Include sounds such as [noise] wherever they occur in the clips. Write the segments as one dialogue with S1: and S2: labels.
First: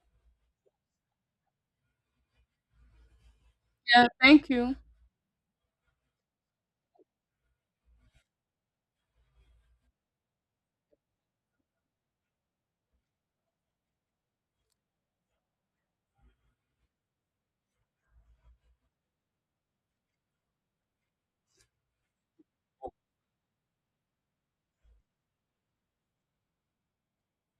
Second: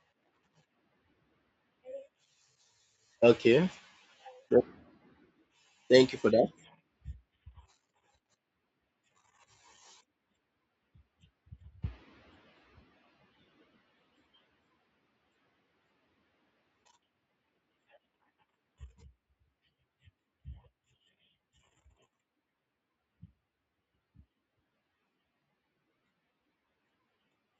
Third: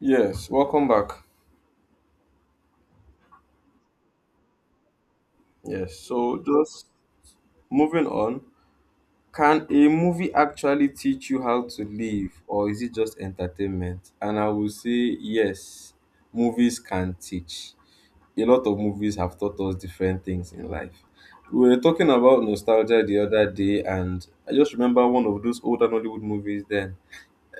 S1: Yes, welcome back.
S2: Okay,
S3: Yeah, thank
S2: th-
S3: you.
S1: Yes,
S2: Thank you for
S1: so
S2: that.
S1: just moving on. Can a movie actually teach you how to live, or is it just entertainment? And I will say yes, movies can teach. A lot of movies have taught us different things in life. We were talking about nostalgia the other day, and I just remember one of those older Nollywood movies then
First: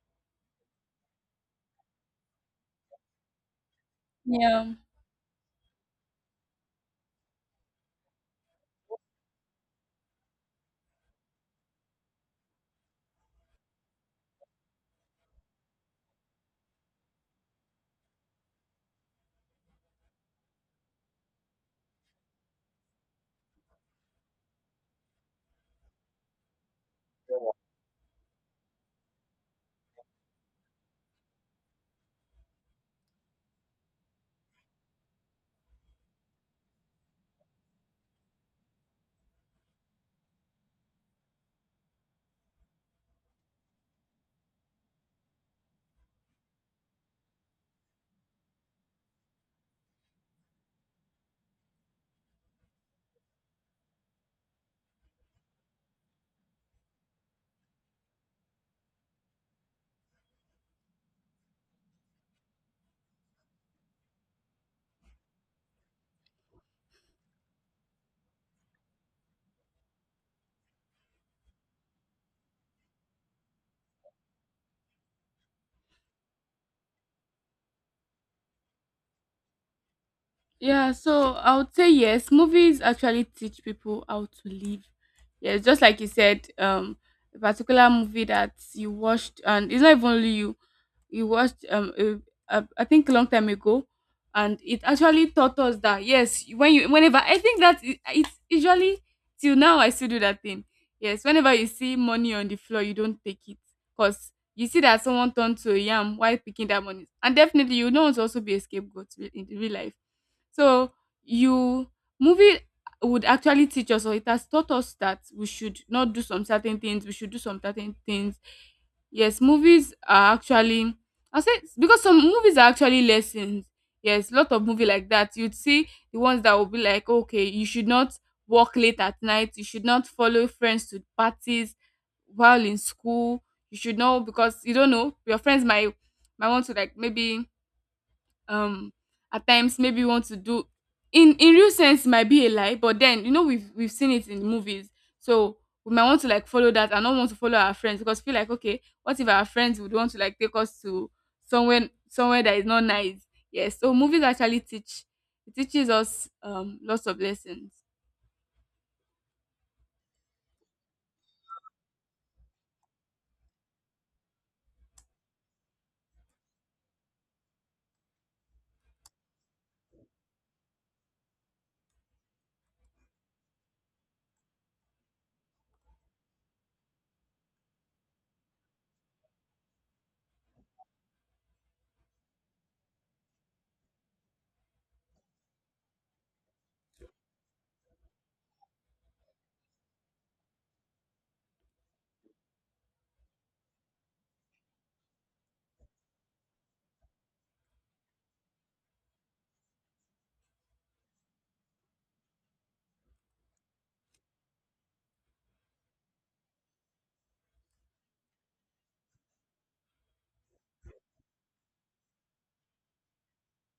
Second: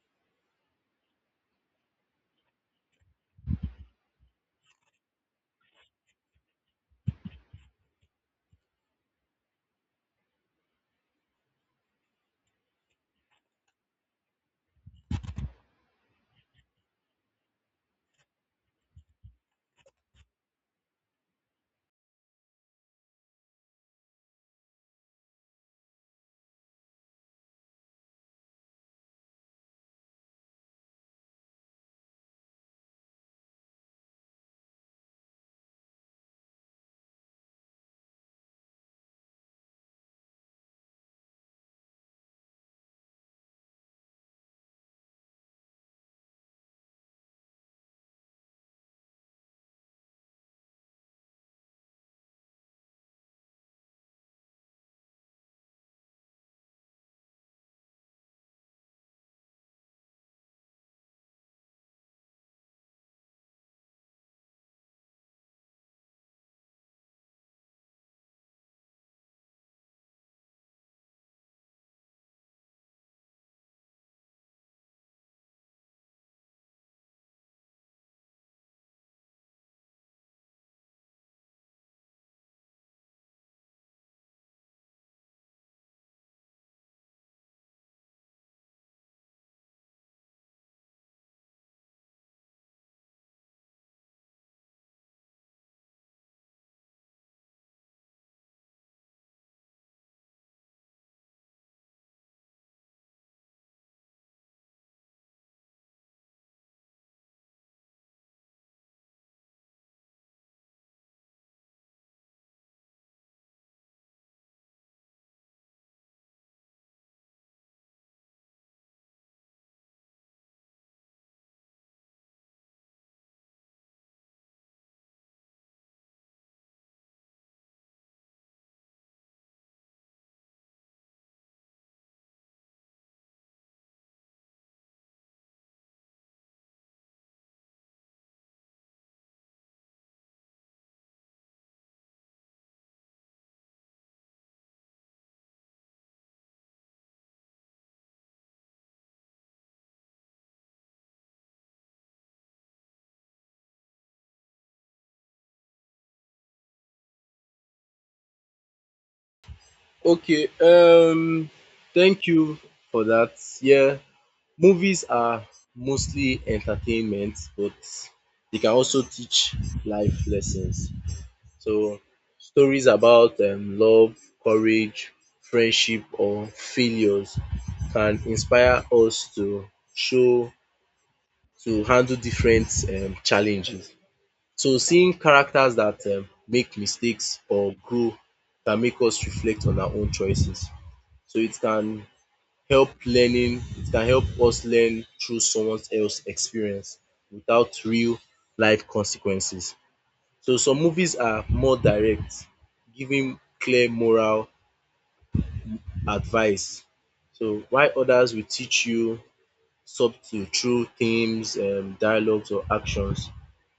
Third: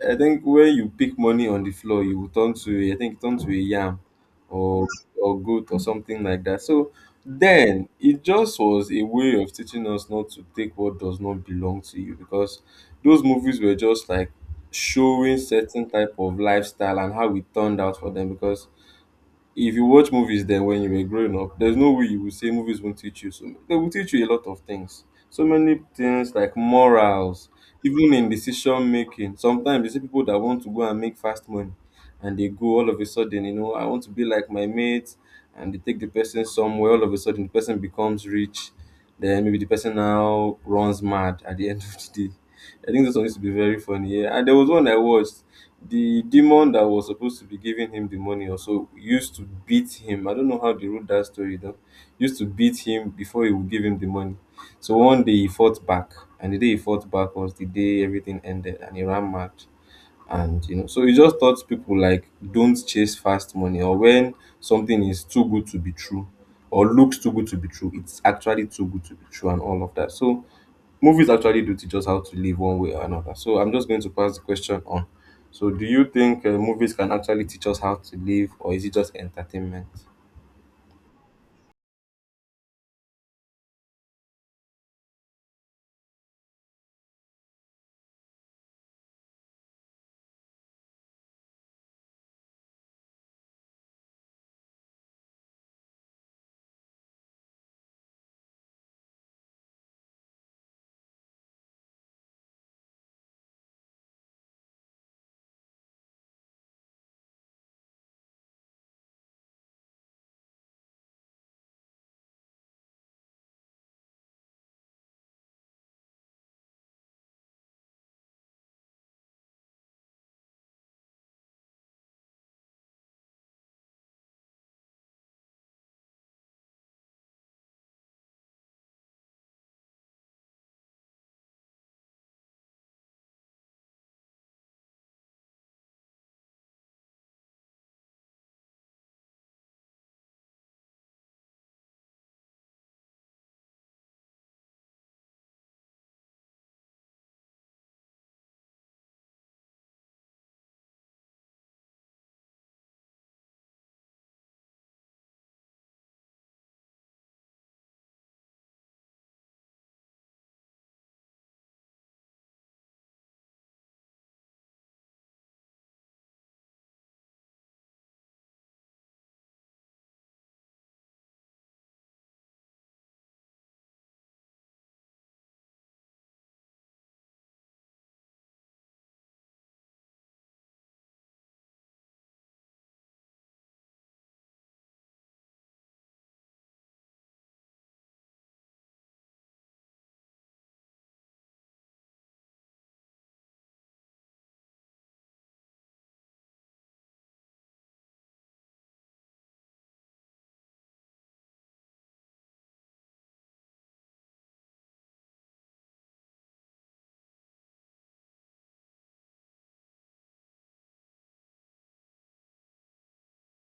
S1: I think when you pick money on the floor, you will turn to a yam
S3: Yeah.
S1: or goat or something like that. So then it just was a way of teaching us not to take what does not belong to you because those movies were just like showing certain type of lifestyle and how it turned out for them because if you watch movies then when you were growing up, there's no way you would say movies won't teach you. So they will teach you a lot of things. So many things like morals, even in decision making. Sometimes you see people that want to go and make fast money and they go all of a sudden, you know, I want to be like my mates, and they take the person somewhere, all of a sudden the person becomes rich. Then maybe the person now runs mad at the end [laughs] of the day. I think this one used to be very funny. Yeah. And there was one I watched the demon that was supposed to be giving him the money also used to beat him. I don't know how they wrote that story though. Used to beat him before he would give him the money. So one day he fought back, and the day he fought back was the day everything ended, and he ran mad. And you know, so he just taught people like don't chase fast money, or when something is too good to be true, or looks too good to be true, it's actually too good to be true, and all of that. So movies actually do teach us how to live one way or another. So I'm just going to pass the question on. So do you think movies can actually teach us how to live, or is it just entertainment?
S3: Yeah, so I would say yes, movies actually teach people how to live. Yes, just like you said, a particular movie that you watched, and it's not even only you, you watched I think a long time ago, and it actually taught us that yes, whenever I think that it, it's usually till now I still do that thing. Yes, whenever you see money on the floor, you don't take it because you see that someone turned to a yam while picking that money, and definitely you know it's also be a scapegoat in real life, so you movie would actually teach us, or it has taught us that we should not do some certain things, we should do some certain things. Yes, movies are actually, I say, because some movies are actually lessons. Yes, lot of movie like that. You'd see the ones that will be like, okay, you should not work late at night, you should not follow friends to parties while in school. You should know because you don't know your friends might want to like maybe um at times maybe you want to do in real sense it might be a lie, but then you know we've seen it in movies, so we might want to like follow that and not want to follow our friends because feel like okay, what if our friends would want to like take us to somewhere that is not nice. Yes, so movies actually teach, it teaches us lots of lessons.
S2: Okay, um, thank you for that. Yeah, movies are mostly entertainment, but they can also teach life lessons. So stories about love, courage, friendship, or failures can inspire us to show to handle different challenges. So seeing characters that make mistakes or grow can make us reflect on our own choices. So it can help learning, it can help us learn through someone else's experience without real life consequences. So some movies are more direct, giving clear moral advice. So while others will teach you subtle through themes, dialogues, or actions.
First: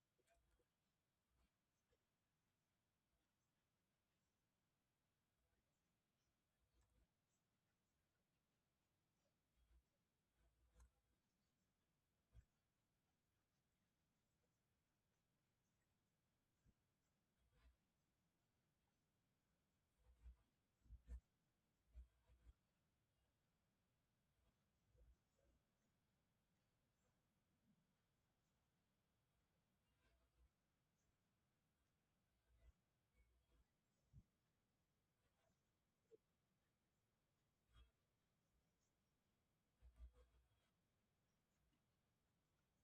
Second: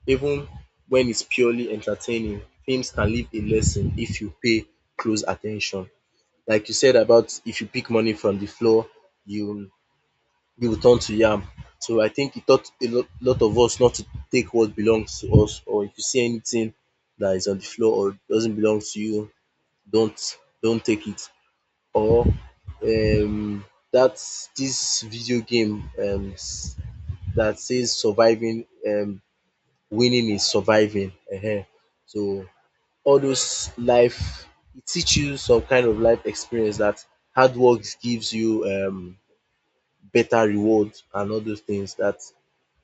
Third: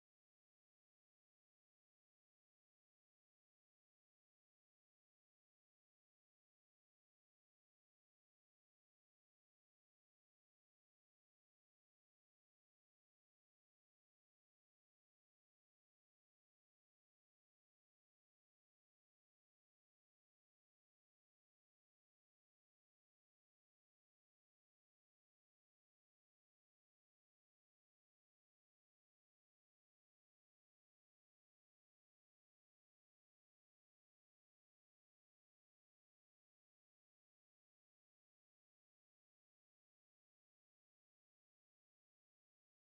S2: Even when it's purely entertaining, films can leave a lesson if you pay close attention. Like you said, about if you pick money from the floor, you you will turn to yam. So I think it taught a lot of us not to take what belongs to us, or if you see anything that is on the floor or doesn't belong to you, don't take it. Or um, that's this video game that says surviving, winning is surviving. Ehen. So all those life, it teaches you some kind of life experience that hard work gives you better reward and all those things that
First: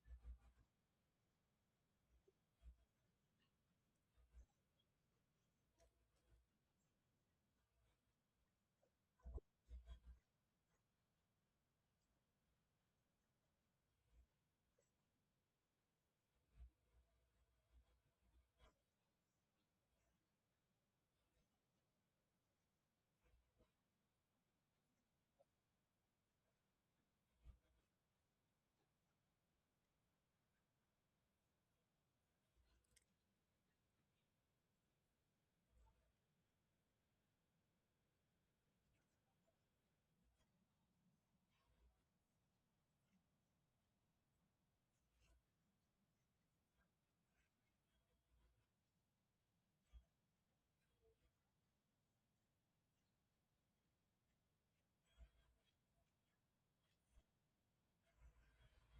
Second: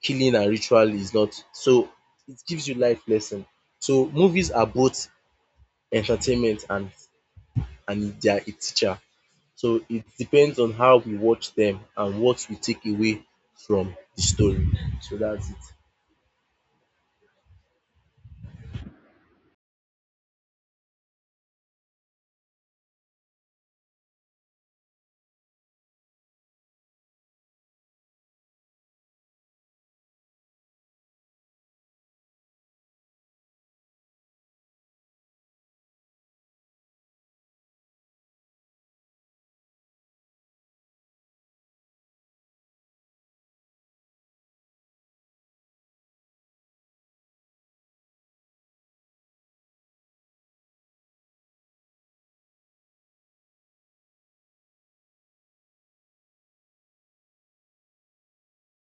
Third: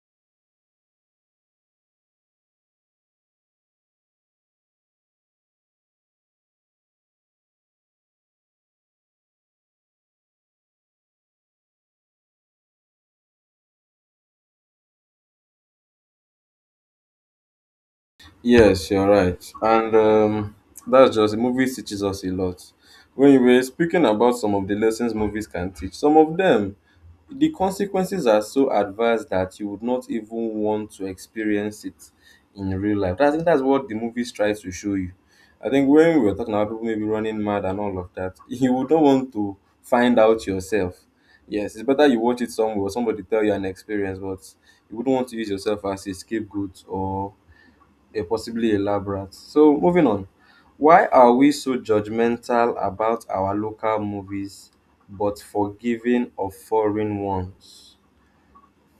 S2: killing and ritual is not. So it gives you life lesson. So movies are both entertainment and they are a teacher. So it depends on how we watch them and what we take away from the story. So that's it.
S1: Yes, you're right. And that's just movies teaches us a lot. When you were speaking about some of the lessons movies can teach, some of them the consequences are so adverse that you would not even want to experience it in real life. I think that's what the movies tries to show you. I think when we were talking about people maybe running mad and all of that, [laughs] you would not want to find out yourself. Yes, it's better you watch it somewhere or somebody tell you an experience, but you wouldn't want to use yourself as a scapegoat or possibly elaborate. So moving on, why are we so judgmental about our local movies but forgiving of foreign ones?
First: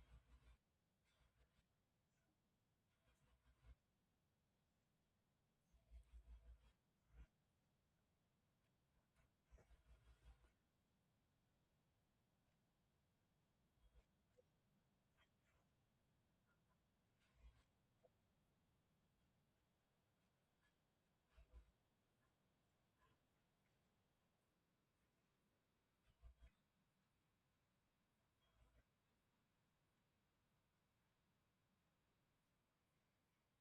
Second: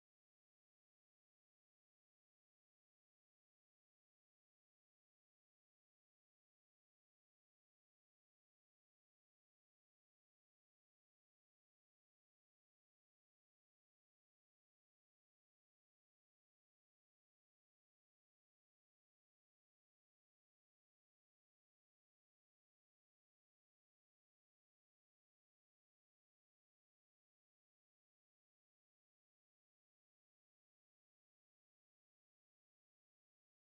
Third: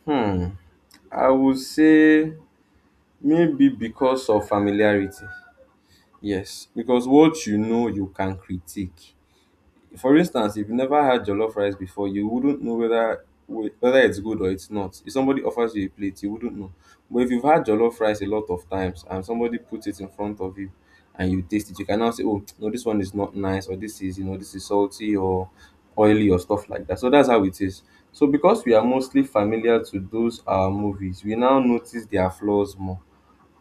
S1: Hmm, I would say maybe because of familiarity. Yes, because what you know you can critique. For instance, if you never had jollof rice before, you wouldn't know whether it's good or it's not. If somebody offers you a plate, you wouldn't know. But if you've had jollof rice a lot of times and somebody puts it in front of you and you taste it, you can now say, "Oh, no, this one is not nice," or "This is, you know, this is salty or oily or stuff like that." So that's how it is. So because we are mostly familiar to those movies, we now notice their flaws more,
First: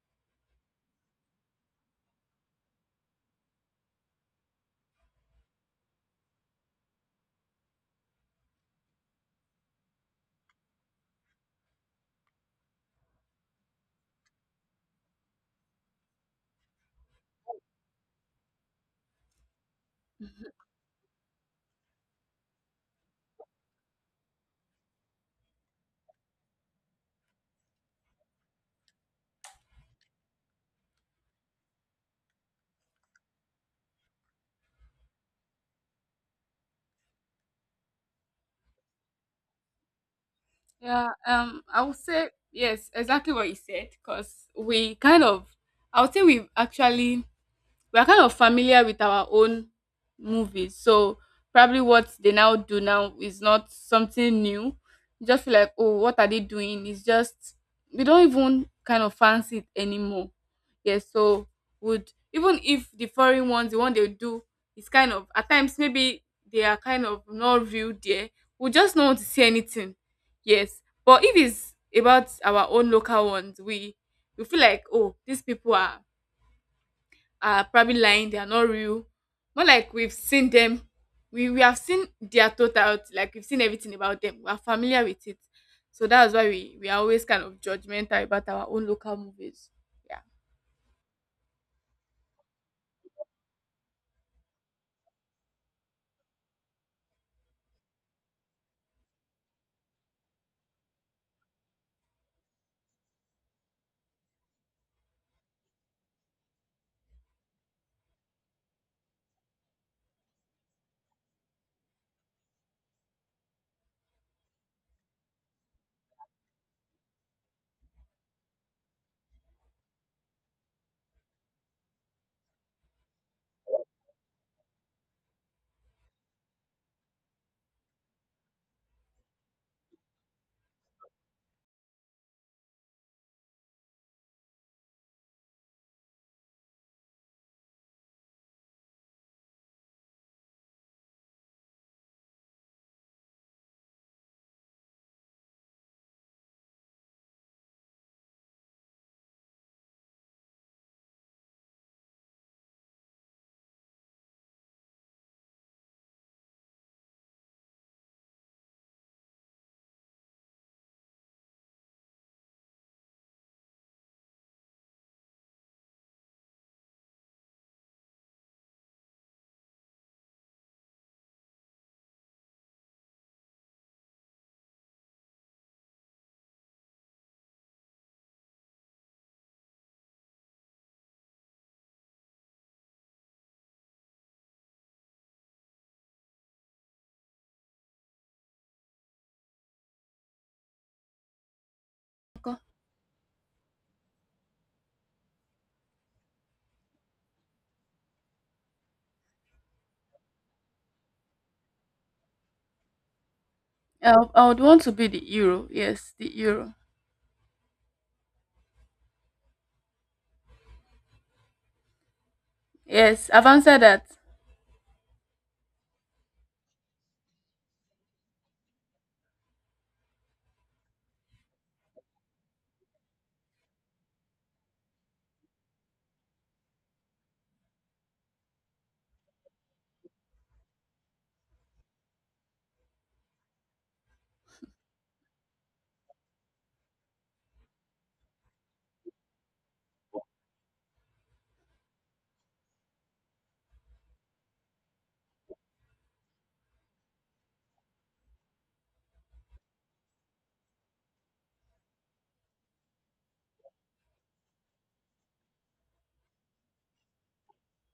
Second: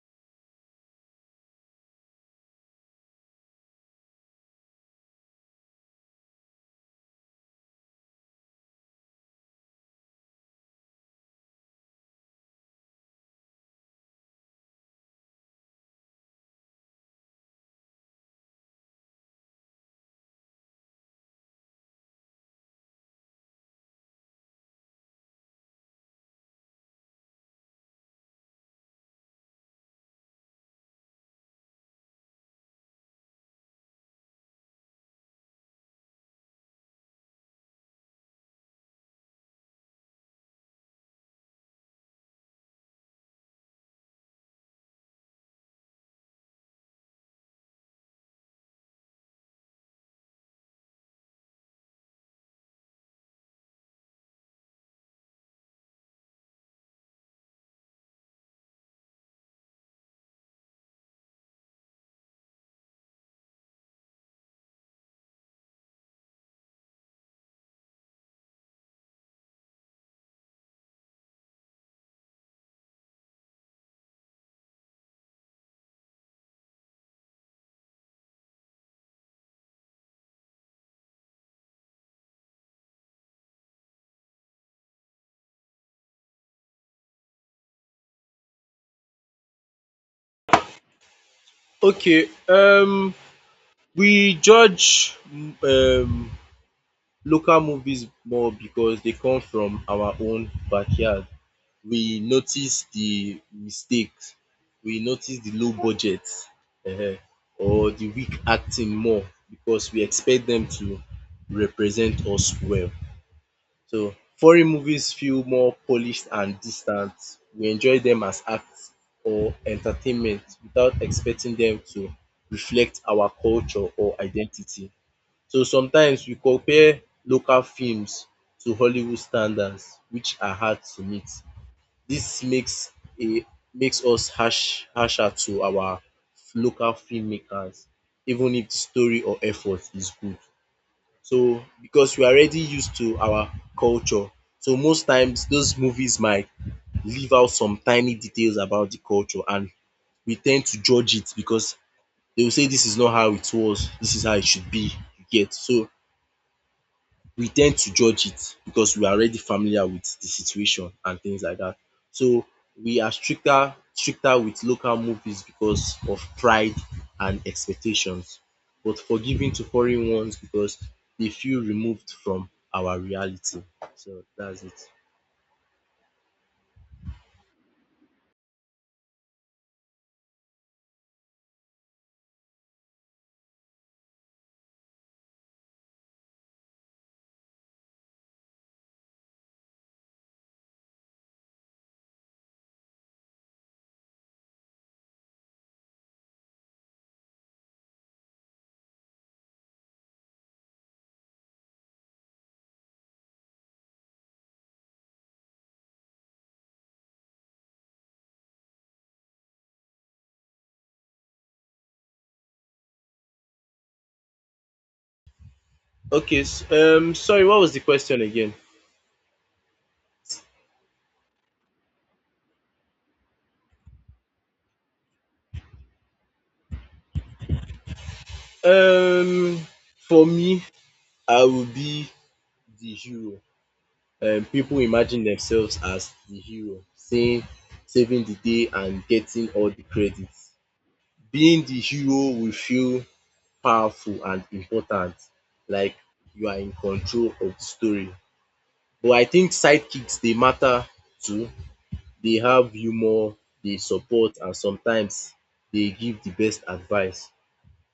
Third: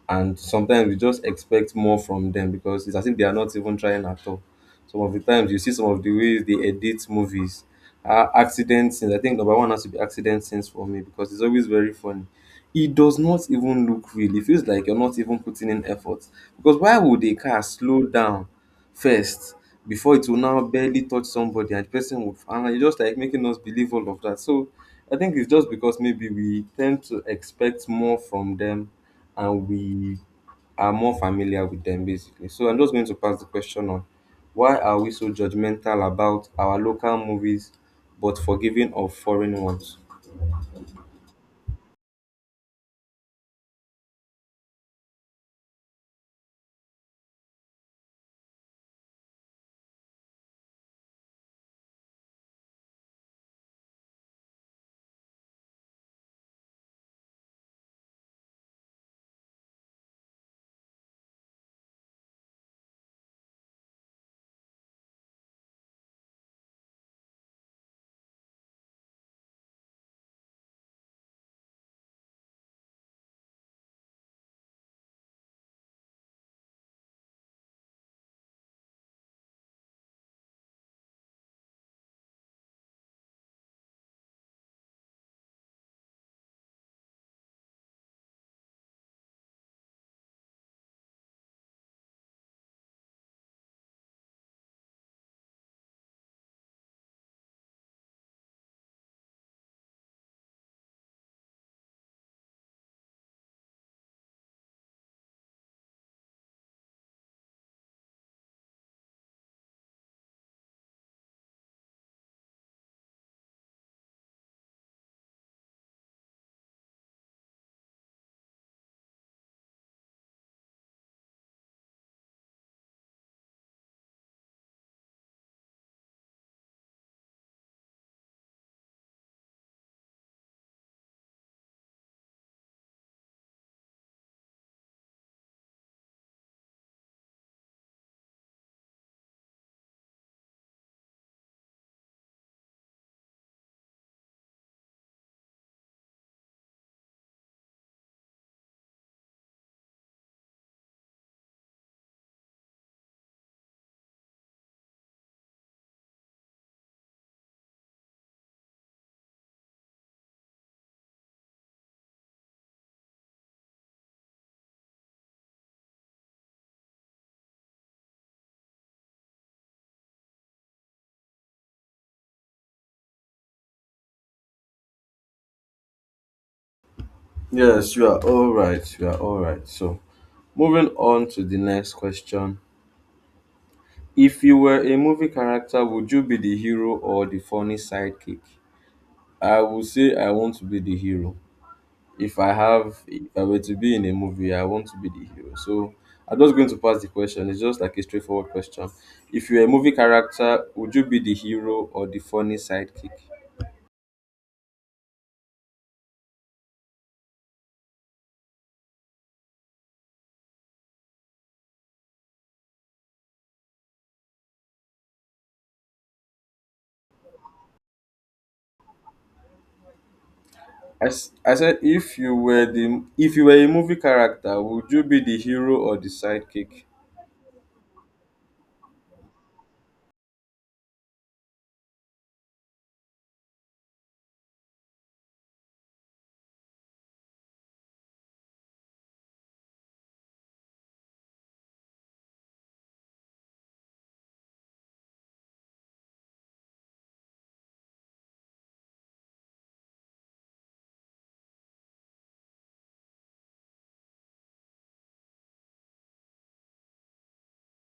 S1: and sometimes you just expect more from them because it's as if they are not even trying at all. Some of the times you see some of the ways they edit movies, accident scenes. I think number one has to be accident scenes for me because it's always very funny. It does not even look real. It feels like you're not even putting in effort because why would a car slow down first before it will now barely touch somebody and the person will, and it's just like making us believe all of that. So I think it's just because maybe we tend to expect more from them and we are more familiar with them basically. So I'm just going to pass the question on. Why are we so judgmental about our local movies but forgiving of foreign ones?
S3: Yeah, I would say yes, exactly what you said, because we kind of, I would say we've actually, we're kind of familiar with our own movies. So probably what they now do now is not something new. You just feel like, oh, what are they doing? It's just we don't even kind of fancy it anymore. Yes, so would even if the foreign ones, the one they do is kind of at times maybe they are kind of not real there. We just don't want to see anything. Yes. But if it's about our own local ones, we feel like, oh, these people are probably lying, they are not real. More like we've seen them, we have seen their totality, like we've seen everything about them. We are familiar with it. So that's why we are always kind of judgmental about our own local movies. Yeah.
S2: Okay. We judge um local movies more because they come from our own backyard. We notice the mistakes, we notice the low budget, um or the weak acting more because we expect them to represent us well. So foreign movies feel more polished and distant. We enjoy them as acts or entertainment without expecting them to reflect our culture or identity. So sometimes we compare local films to Hollywood standards which are hard to meet. This a makes us harsher to our local filmmakers even if the story or effort is good. So because we are already used to our culture, so most times those movies might leave out some tiny details about the culture and we ten d to judge it because they will say dis is not how it was, dis is how it should be, you get. So we tend to judge it because we are already familiar with the situation and things like that. So we are stricter with local movies because of pride and expectations but forgiving to foreign ones because they feel removed from our reality. So that's it.
S1: Yes, you are all right. You are all right. So moving on to the next question. If you were a movie character, would you be the hero or the funny sidekick? I would say I want to be the hero.
S3: Okay.
S1: If I were to be in a movie, I want to be the hero. So I'm just going to pass the question. It's just like a straightforward question. If you're a movie character, would you be the hero or the funny sidekick?
S3: I would want to be the hero. Yes, the hero. Yes, I've answered that.
S2: Okay, sorry, what was the question again?
S1: I said if you were the if you were a movie character, would you be the hero or the sidekick?
S2: um for me, I will be the hero. People imagine themselves as the hero, saying saving the day and getting all the credit. Being the hero will feel powerful and important, like you are in control of the story. But I think sidekicks, they matter too. They have humor, they support, and sometimes they give the best advice.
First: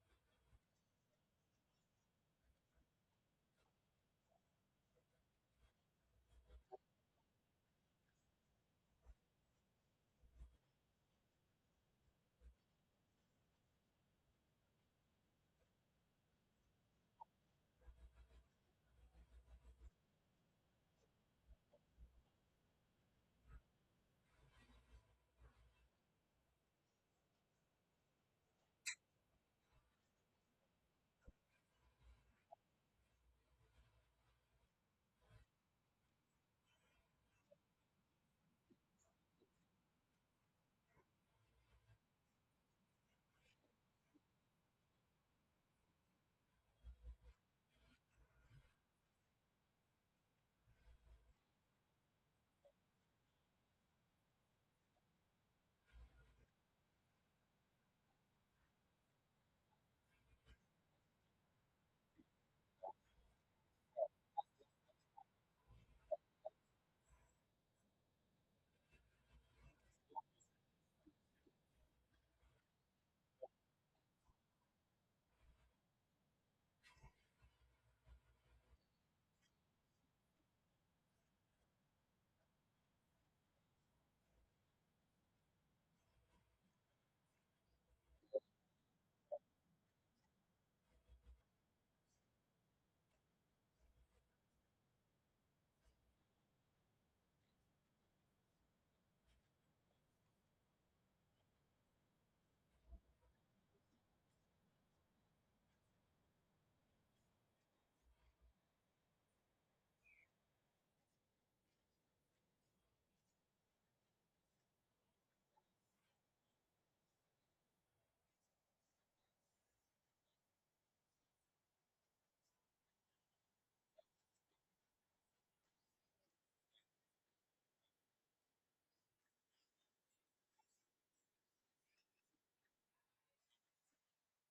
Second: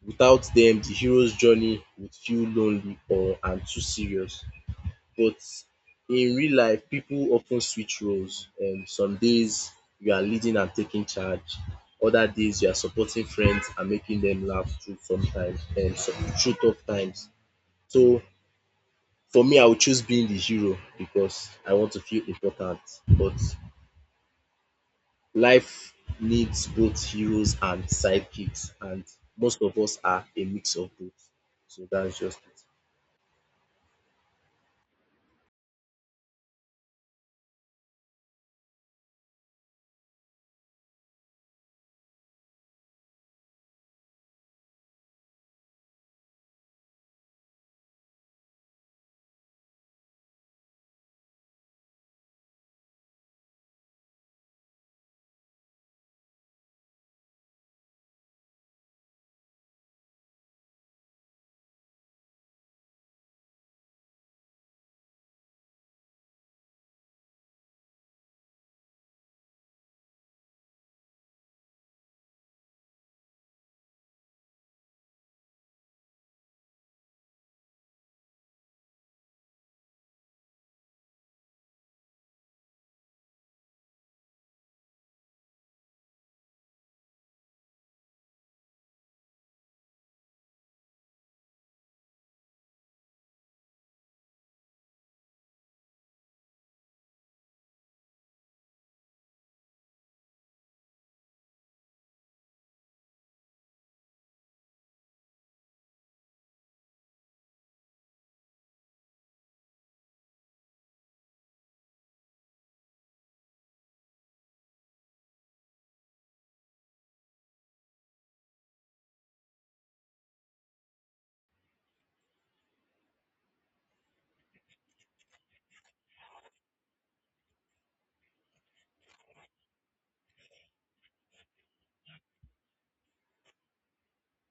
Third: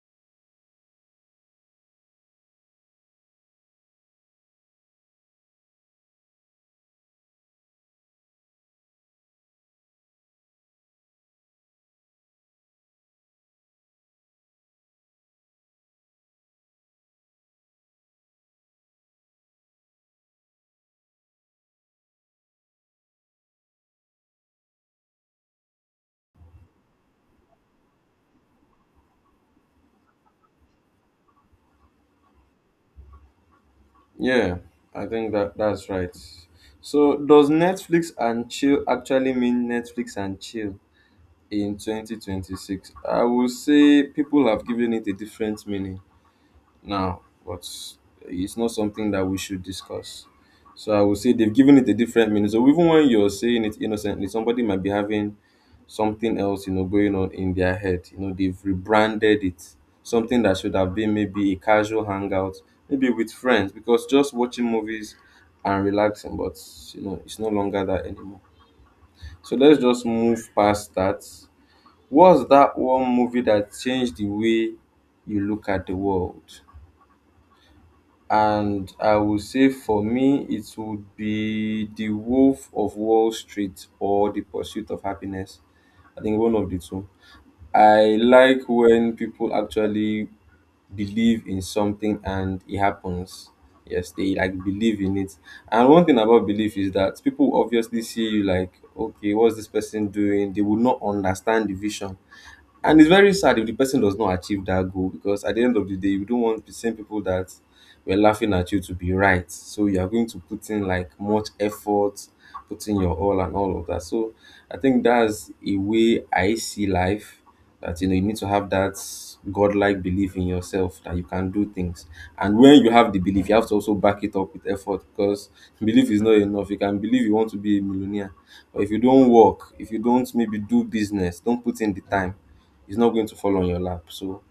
S2: Without them, the hero's journey would feel lonely or and too serious. But in real life, people often switch roles. Some days you are leading and taking charge. Other days you are supporting friends and making them laugh through through tough times. So for me, I would choose being the hero because I want to feel important. But life needs both heroes and sidekicks, and most of us are a mix of both. So that's just
S1: Yeah, I think that's right. So does Netflix and chill actually mean Netflix and chill in 2026? I would say people have given it a different meaning now, but it's not something that we should discuss. So I would say they've given it a different meaning. So even when you're saying it innocently, somebody might be having something else, you know, going on in their head. You know, they've rebranded it. Something that should have been maybe a casual hangout, maybe with friends, because just watching movies and relaxing, but you know, it's no longer that anymore. So let's just move past that. What's that one movie that changed the way you look at the world? And I would say for me, it would be The Wolf of Wall Street or The Pursuit of Happiness. I think one of the two. I like when people actually believe in something and it happens. Yes, they like believe in it. And one thing about belief is that people obviously see you like, okay, what's this person doing? They will not understand the vision. And it's very sad if the person does not achieve that goal because at the end of the day, you don't want the same people that were laughing at you to be right. So you are going to put in like much effort, put in your all and all of that. So I think that's a way I see life, that you know you need to have that godlike belief in yourself that you can do things. And when you have the belief, you have to also back it up with effort because [laughs] belief is not enough. You can believe you want to be a millionaire, but if you don't work, if you don't maybe do business, don't put in the time, it's not going to fall on your lap. So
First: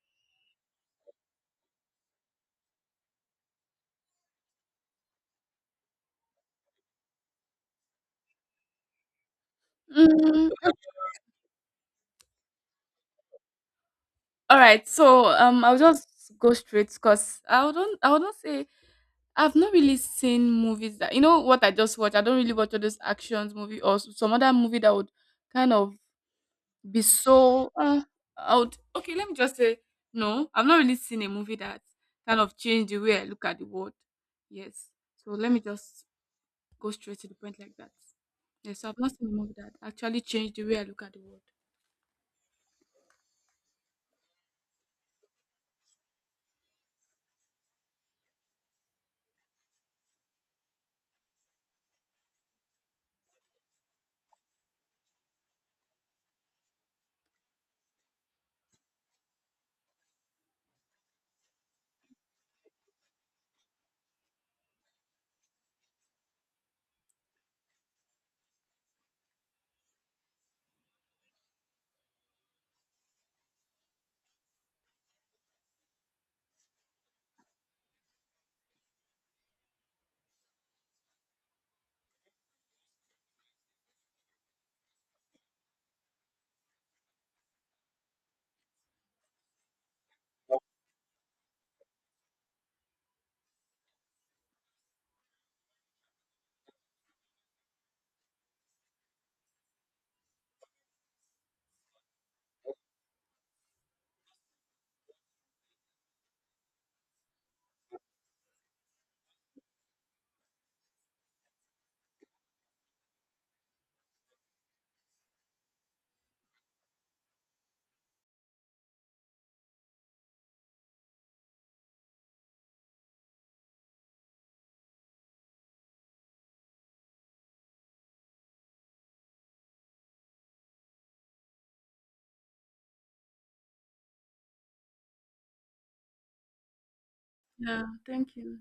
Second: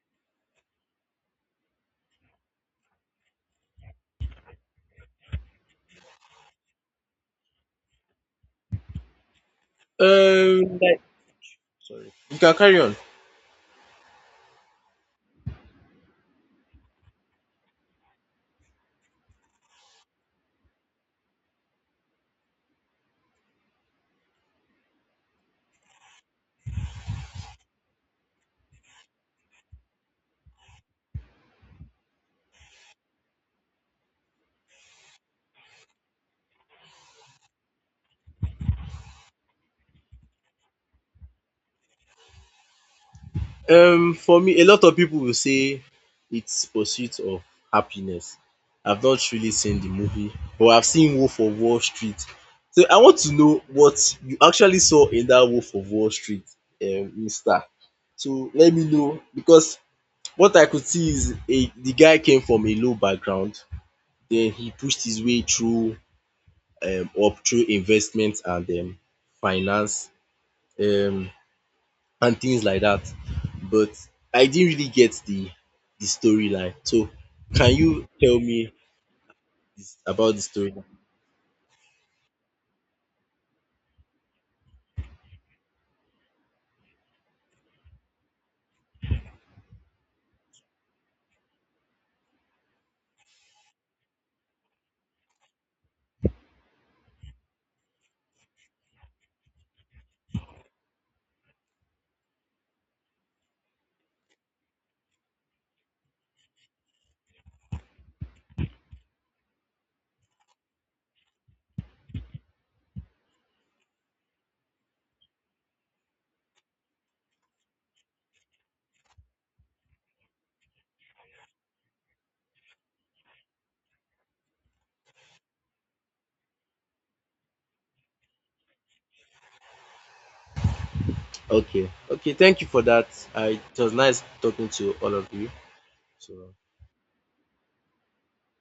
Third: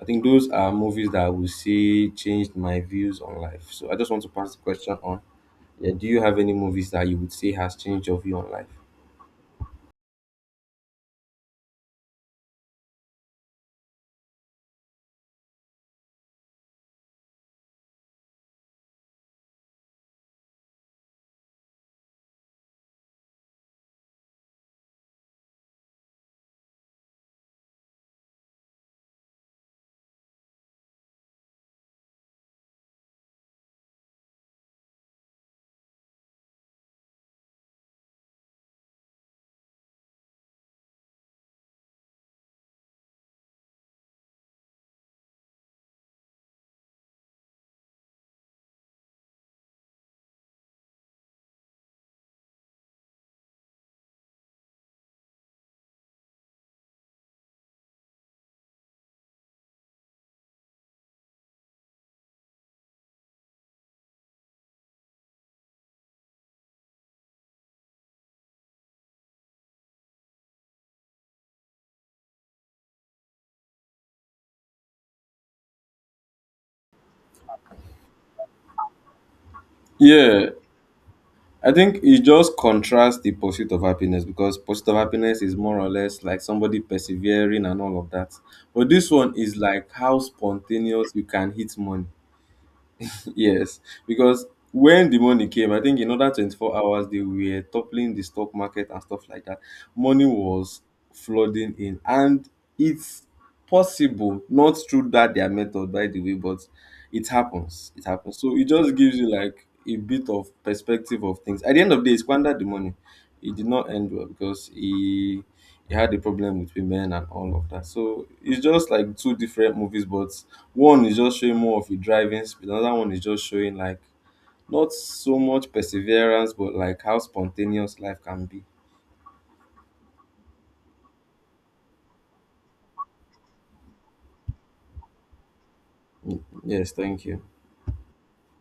S1: I think those are movies that I would say changed my views on life. So I just want to pass the question on. Yeah, do you have any movies that you would say has changed your view on life?
S3: Mm,
S2: it. Um, Sorry. You can carry on.
S3: all right. So I'll just go straight because I wouldn't say I've not really seen movies that you know what I just watched. I don't really watch all those actions movie or some other movie that would kind of be so. I okay. Let me just say no. I've not really seen a movie that kind of changed the way I look at the world. Yes. So let me just go straight to the point like that. Yes. So I've not seen a movie that actually changed the way I look at the world.
S2: For me, a lot of people will say it's Pursuit of Happiness. I've not really seen the movie, but I've seen Wolf of Wall Street. So I want to know what you actually saw in that Wolf of Wall Street, mister. So let me know, because what I could see is a the guy came from a low background, then he pushed his way through, up through investment and finance, um and things like that. But I didn't really get the storyline. So can you tell me this, about the
S1: Yeah,
S2: storyline?
S1: I think it just contrasts The Pursuit of Happiness because Pursuit of Happiness is more or less like somebody persevering and all of that. But this one is like how spontaneous you can hit money. [laughs] Yes, because when the money came, I think in other 24 hours, they were toppling the stock market and stuff like that. Money was flooding in, and it's possible, not through that their method, by the way, but it happens. It happens. So it just gives you like a bit of perspective of things. At the end of the day, he squandered the money. It did not end well because he had a problem with women and all of that. So it's just like two different movies, but one is just showing more of a driving speed, another one is just showing like not so much perseverance, but like how spontaneous life can be.
S2: Okay, okay. Thank you for that. I, it was nice talking to all of you. So.
S1: Yes, thank you.
S3: Yeah. Thank you.